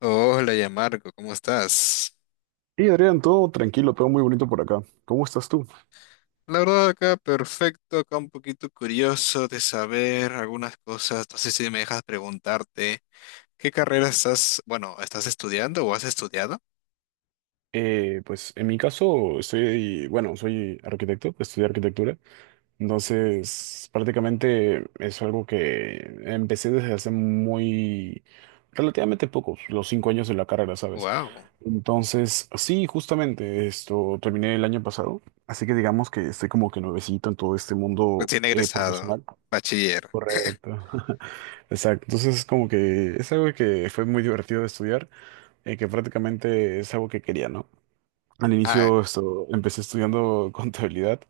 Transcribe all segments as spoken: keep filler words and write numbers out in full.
Hola, ya Marco, ¿cómo estás? Y Adrián, todo tranquilo, todo muy bonito por acá. ¿Cómo estás tú? La verdad acá perfecto, acá un poquito curioso de saber algunas cosas. No sé si me dejas preguntarte, ¿qué carrera estás, bueno, estás estudiando o has estudiado? Eh, pues en mi caso, estoy, bueno, soy arquitecto, estudié arquitectura, entonces prácticamente es algo que empecé desde hace muy, relativamente poco, los cinco años de la carrera, ¿sabes? Wow, Entonces, sí, justamente esto terminé el año pasado, así que digamos que estoy como que nuevecito en todo este mundo recién eh, egresado, profesional. bachiller. Correcto. Exacto. Entonces, como que es algo que fue muy divertido de estudiar. eh, que prácticamente es algo que quería, ¿no? Al Ah, inicio esto, empecé estudiando contabilidad,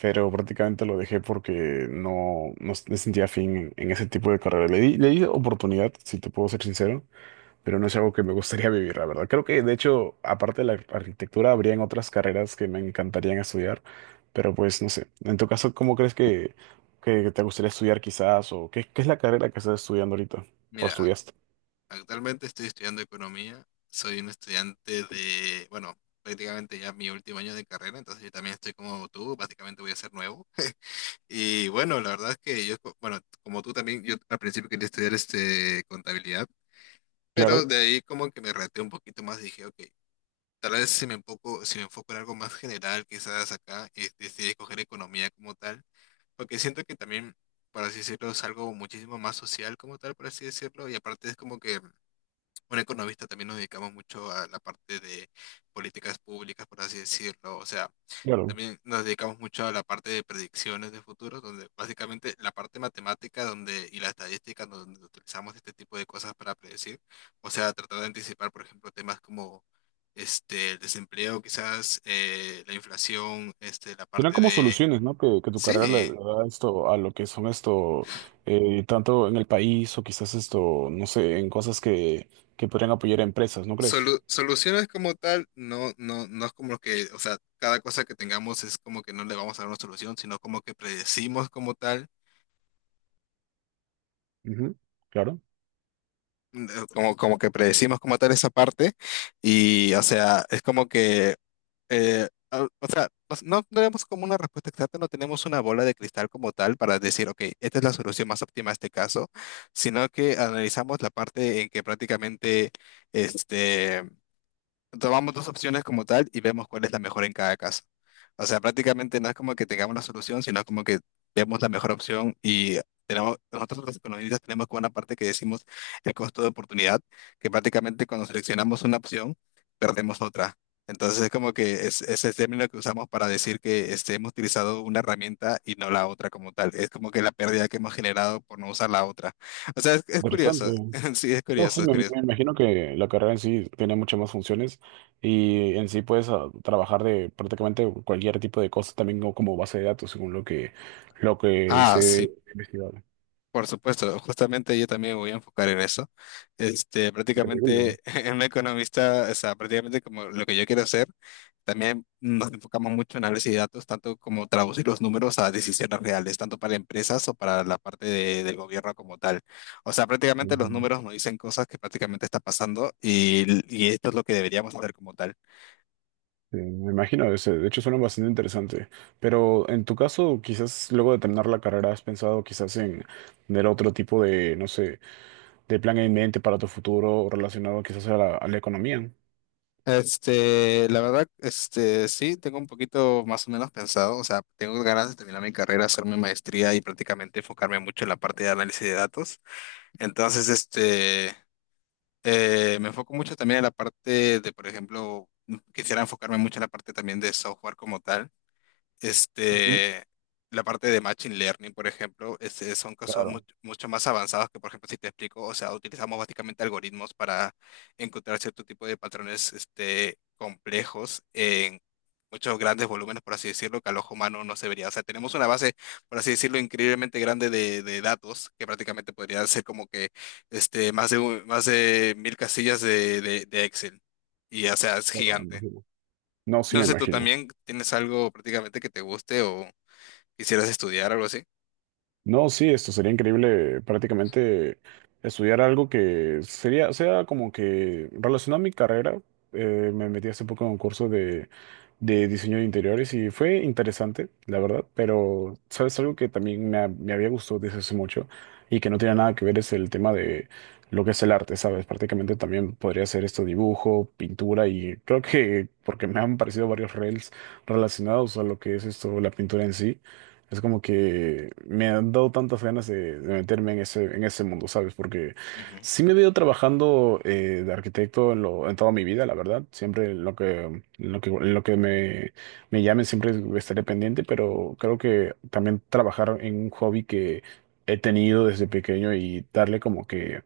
pero prácticamente lo dejé porque no, no s- me sentía fin en, en ese tipo de carrera. Le di, le di oportunidad, si te puedo ser sincero, pero no es algo que me gustaría vivir, la verdad. Creo que, de hecho, aparte de la arquitectura, habrían otras carreras que me encantarían estudiar, pero pues no sé. En tu caso, ¿cómo crees que, que te gustaría estudiar quizás? ¿O qué, qué es la carrera que estás estudiando ahorita? ¿O mira, ac- estudiaste? actualmente estoy estudiando economía. Soy un estudiante de, bueno, prácticamente ya mi último año de carrera, entonces yo también estoy como tú, básicamente voy a ser nuevo. Y bueno, la verdad es que yo, co- bueno, como tú también, yo al principio quería estudiar este contabilidad, pero Claro, de ahí como que me reté un poquito más y dije, ok, tal vez si me enfoco, si me enfoco en algo más general, quizás acá, y decidí escoger economía como tal, porque siento que también, por así decirlo, es algo muchísimo más social como tal, por así decirlo, y aparte es como que un economista también nos dedicamos mucho a la parte de políticas públicas, por así decirlo, o sea... claro. También nos dedicamos mucho a la parte de predicciones de futuro, donde básicamente la parte matemática donde, y la estadística donde utilizamos este tipo de cosas para predecir. O sea, tratar de anticipar, por ejemplo, temas como este, el desempleo, quizás eh, la inflación, este, la Serán parte como de... soluciones, ¿no? Que, que tu carrera le Sí, le da esto a lo que son esto, eh, tanto en el país o quizás esto, no sé, en cosas que, que podrían apoyar a empresas, ¿no crees? solu- soluciones como tal, no, no, no es como que, o sea, cada cosa que tengamos es como que no le vamos a dar una solución, sino como que predecimos como tal Ujú. Claro, eh, como, como que predecimos como tal esa parte y, o sea, es como que, eh, al- o sea, nos- no tenemos como una respuesta exacta, no tenemos una bola de cristal como tal para decir, ok, esta es la solución más óptima a este caso, sino que analizamos la parte en que prácticamente, este tomamos dos opciones como tal y vemos cuál es la mejor en cada caso. O sea, prácticamente no es como que tengamos la solución, sino como que vemos la mejor opción y tenemos, nosotros los economistas tenemos como una parte que decimos el costo de oportunidad, que prácticamente cuando seleccionamos una opción, perdemos otra. Entonces es como que es, es el término que usamos para decir que este, hemos utilizado una herramienta y no la otra como tal. Es como que la pérdida que hemos generado por no usar la otra. O sea, es, es interesante. curioso. Sí, es No, curioso, sí, es me, me curioso. imagino que la carrera en sí tiene muchas más funciones y en sí puedes ah, trabajar de prácticamente cualquier tipo de cosa, también como como base de datos, según lo que, lo que Ah, se sí. ha investigado. Por supuesto, justamente yo también me voy a enfocar en eso. Este, Increíble, ¿no? prácticamente en un economista, o sea, prácticamente como lo que yo quiero hacer, también nos enfocamos mucho en análisis de datos, tanto como traducir los números a decisiones reales, tanto para empresas o para la parte de- del gobierno como tal. O sea, prácticamente Ujú. los números nos dicen cosas que prácticamente está pasando y, y esto es lo que deberíamos hacer como tal. Sí, me imagino, ese- de hecho suena bastante interesante, pero en tu caso, quizás luego de terminar la carrera, ¿has pensado quizás en tener otro tipo de, no sé, de plan en mente para tu futuro relacionado quizás a la, a la economía? Este, la verdad, este, sí, tengo un poquito más o menos pensado, o sea, tengo ganas de terminar mi carrera, hacer mi maestría y prácticamente enfocarme mucho en la parte de análisis de datos. Entonces, este, eh, me enfoco mucho también en la parte de, por ejemplo, quisiera enfocarme mucho en la parte también de software como tal. Ujú. Este, la parte de Machine Learning, por ejemplo, este, son cosas mu- Claro, mucho más avanzadas que, por ejemplo, si te explico, o sea, utilizamos básicamente algoritmos para encontrar cierto tipo de patrones este, complejos en muchos grandes volúmenes, por así decirlo, que al ojo humano no se vería. O sea, tenemos una base, por así decirlo, increíblemente grande de, de datos, que prácticamente podría ser como que este, más de, un- más de mil casillas de, de de Excel. Y, o sea, es claro, me gigante. imagino. No, sí No me sé, ¿tú imagino. también tienes algo prácticamente que te guste o...? Quisieras estudiar, algo así. No, sí, esto sería increíble prácticamente estudiar algo que sería, sea como que relacionado a mi carrera. Eh, me metí hace poco en un curso de, de diseño de interiores y fue interesante, la verdad, pero sabes algo que también me, ha- me había gustado desde hace mucho y que no tiene nada que ver es el tema de lo que es el arte, ¿sabes? Prácticamente también podría ser esto dibujo, pintura y creo que porque me han parecido varios reels relacionados a lo que es esto, la pintura en sí. Es como que me han dado tantas ganas de, de meterme en ese, en ese mundo, ¿sabes? Porque Ujú. sí me veo trabajando eh, de arquitecto en, lo, en toda mi vida, la verdad. Siempre en lo que, en lo que, en lo que me, me llamen, siempre estaré pendiente, pero creo que también trabajar en un hobby que he tenido desde pequeño y darle como que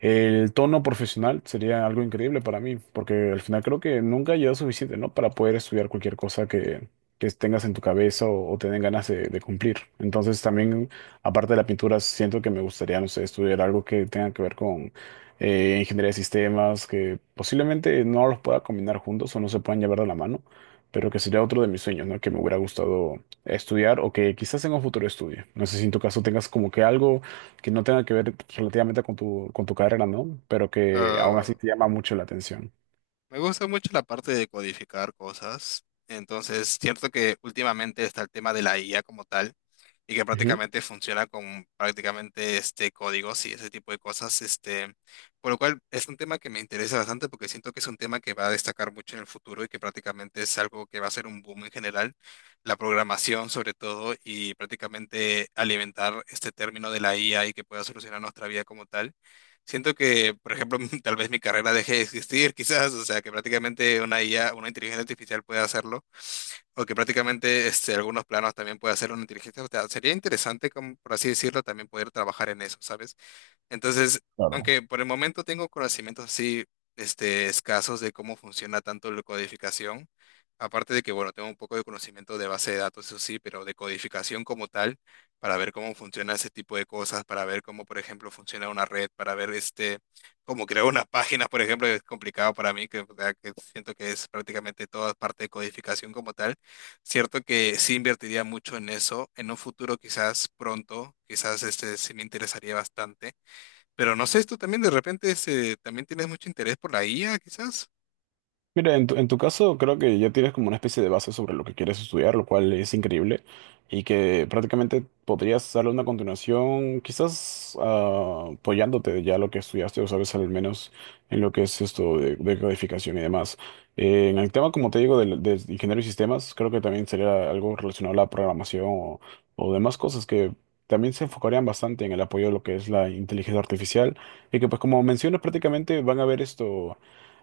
el tono profesional sería algo increíble para mí, porque al final creo que nunca lleva suficiente, ¿no? Para poder estudiar cualquier cosa que, que tengas en tu cabeza o, o te den ganas de, de cumplir. Entonces también, aparte de la pintura, siento que me gustaría, no sé, estudiar algo que tenga que ver con eh, ingeniería de sistemas, que posiblemente no los pueda combinar juntos o no se puedan llevar de la mano, pero que sería otro de mis sueños, ¿no? Que me hubiera gustado estudiar o que quizás en un futuro estudie. No sé si en tu caso tengas como que algo que no tenga que ver relativamente con tu, con tu carrera, ¿no? Pero que aún así Ah, te llama mucho la atención. me gusta mucho la parte de codificar cosas. Entonces, cierto que últimamente está el tema de la I A como tal y que Ujú. prácticamente funciona con prácticamente este códigos y ese tipo de cosas, este, por lo cual es un tema que me interesa bastante porque siento que es un tema que va a destacar mucho en el futuro y que prácticamente es algo que va a ser un boom en general, la programación sobre todo y prácticamente alimentar este término de la I A y que pueda solucionar nuestra vida como tal. Siento que, por ejemplo, tal vez mi carrera deje de existir, quizás, o sea, que prácticamente una I A, una inteligencia artificial puede hacerlo, o que prácticamente este, algunos planos también puede hacer una inteligencia. O sea, sería interesante, como, por así decirlo, también poder trabajar en eso, ¿sabes? Entonces, Claro. aunque por el momento tengo conocimientos así, este, escasos de cómo funciona tanto la codificación, aparte de que, bueno, tengo un poco de conocimiento de base de datos, eso sí, pero de codificación como tal, para ver cómo funciona ese tipo de cosas, para ver cómo, por ejemplo, funciona una red, para ver este, cómo crear una página, por ejemplo, es complicado para mí, que, o sea, que siento que es prácticamente toda parte de codificación como tal. Cierto que sí invertiría mucho en eso, en un futuro quizás pronto, quizás este sí me interesaría bastante pero no sé, tú también de repente se, también tienes mucho interés por la I A, quizás. Mira, en tu, en tu caso creo que ya tienes como una especie de base sobre lo que quieres estudiar, lo cual es increíble y que prácticamente podrías darle una continuación, quizás ah, apoyándote ya lo que estudiaste o sabes al menos en lo que es esto de, de codificación y demás. Eh, en el tema, como te digo, del- de, ingeniero y sistemas, creo que también sería algo relacionado a la programación o, o demás cosas que también se enfocarían bastante en el apoyo de lo que es la inteligencia artificial y que pues como mencionas prácticamente van a ver esto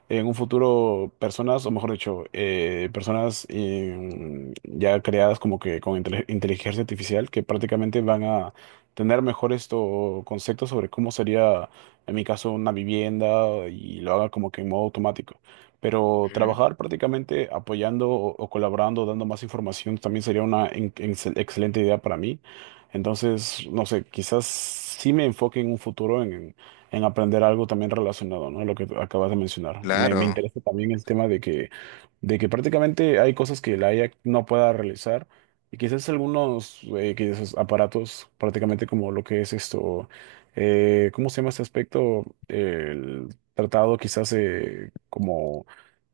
en un futuro personas, o mejor dicho, eh, personas eh, ya creadas como que con intele- inteligencia artificial que prácticamente van a tener mejores esto, conceptos sobre cómo sería, en mi caso, una vivienda y lo haga como que en modo automático. Pero Ujú. trabajar prácticamente apoyando o, o colaborando, dando más información, también sería una en- excel- excelente idea para mí. Entonces, no sé, quizás sí me enfoque en un futuro en aprender algo también relacionado, ¿no? Lo que acabas de mencionar. Me, me Claro. interesa también el tema de que, de que prácticamente hay cosas que la I A no pueda realizar y quizás algunos eh, quizás aparatos, prácticamente como lo que es esto, eh, ¿cómo se llama este aspecto? El tratado quizás eh, como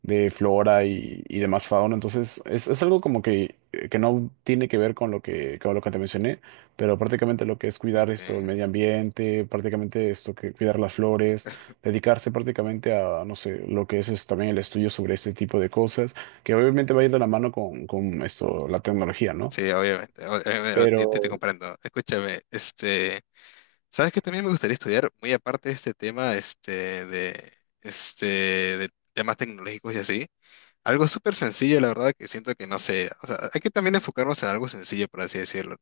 de flora y, y demás fauna. Entonces, es, es algo como que, eh, que no tiene que ver con lo que, con lo que te mencioné, pero prácticamente lo que es cuidar esto, el Okay. medio ambiente, prácticamente esto que cuidar las flores, dedicarse prácticamente a, no sé, lo que es, es también el estudio sobre este tipo de cosas, que obviamente va a ir de la mano con, con esto, la tecnología, ¿no? Sí, obviamente. O- eh, o- te, te- te Pero comprendo. Escúchame, este, ¿sabes qué también me gustaría estudiar? Muy aparte de este tema, este, de, este, de temas tecnológicos y así. Algo súper sencillo, la verdad, que siento que no sé. O sea, hay que también enfocarnos en algo sencillo, por así decirlo.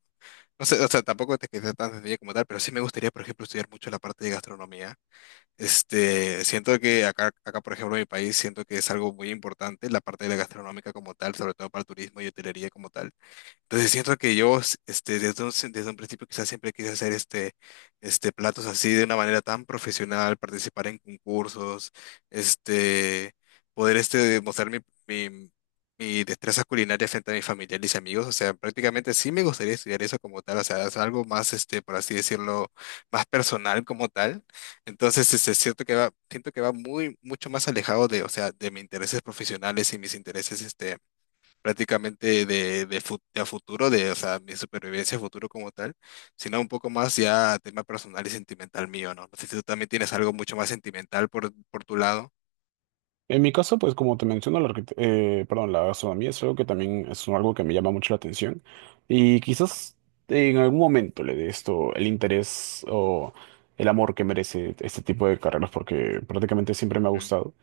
No sé, o sea, tampoco te quedes tan sencillo como tal, pero sí me gustaría, por ejemplo, estudiar mucho la parte de gastronomía. Este, siento que acá, acá, por ejemplo, en mi país, siento que es algo muy importante la parte de la gastronómica como tal, sobre todo para el turismo y hotelería como tal. Entonces siento que yo, s- este, desde un, se- desde un principio quizás siempre quise hacer este, este, platos así de una manera tan profesional, participar en concursos, este, poder este, demostrar mi, mi, mi destreza culinaria frente a mis familiares y amigos. O sea, prácticamente sí me gustaría estudiar eso como tal, o sea, es algo más, este, por así decirlo, más personal como tal. Entonces, este, siento que va, siento que va muy, mucho más alejado de, o sea, de mis intereses profesionales y mis intereses, este, prácticamente de, de, fu- de a futuro, de, o sea, mi supervivencia a futuro como tal, sino un poco más ya tema personal y sentimental mío, ¿no? No sé si tú también tienes algo mucho más sentimental por, por tu lado. en mi caso, pues como te menciono, la, arquit- eh, perdón, la gastronomía es algo que también es algo que me llama mucho la atención y quizás en algún momento le dé esto el interés o el amor que merece este tipo de carreras porque prácticamente siempre me ha Ujú. gustado.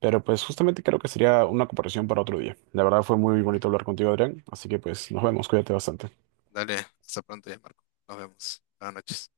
Pero pues justamente creo que sería una comparación para otro día. La verdad fue muy bonito hablar contigo, Adrián. Así que pues nos vemos, cuídate bastante. Dale, hasta pronto ya, Marco. Nos vemos. Buenas noches.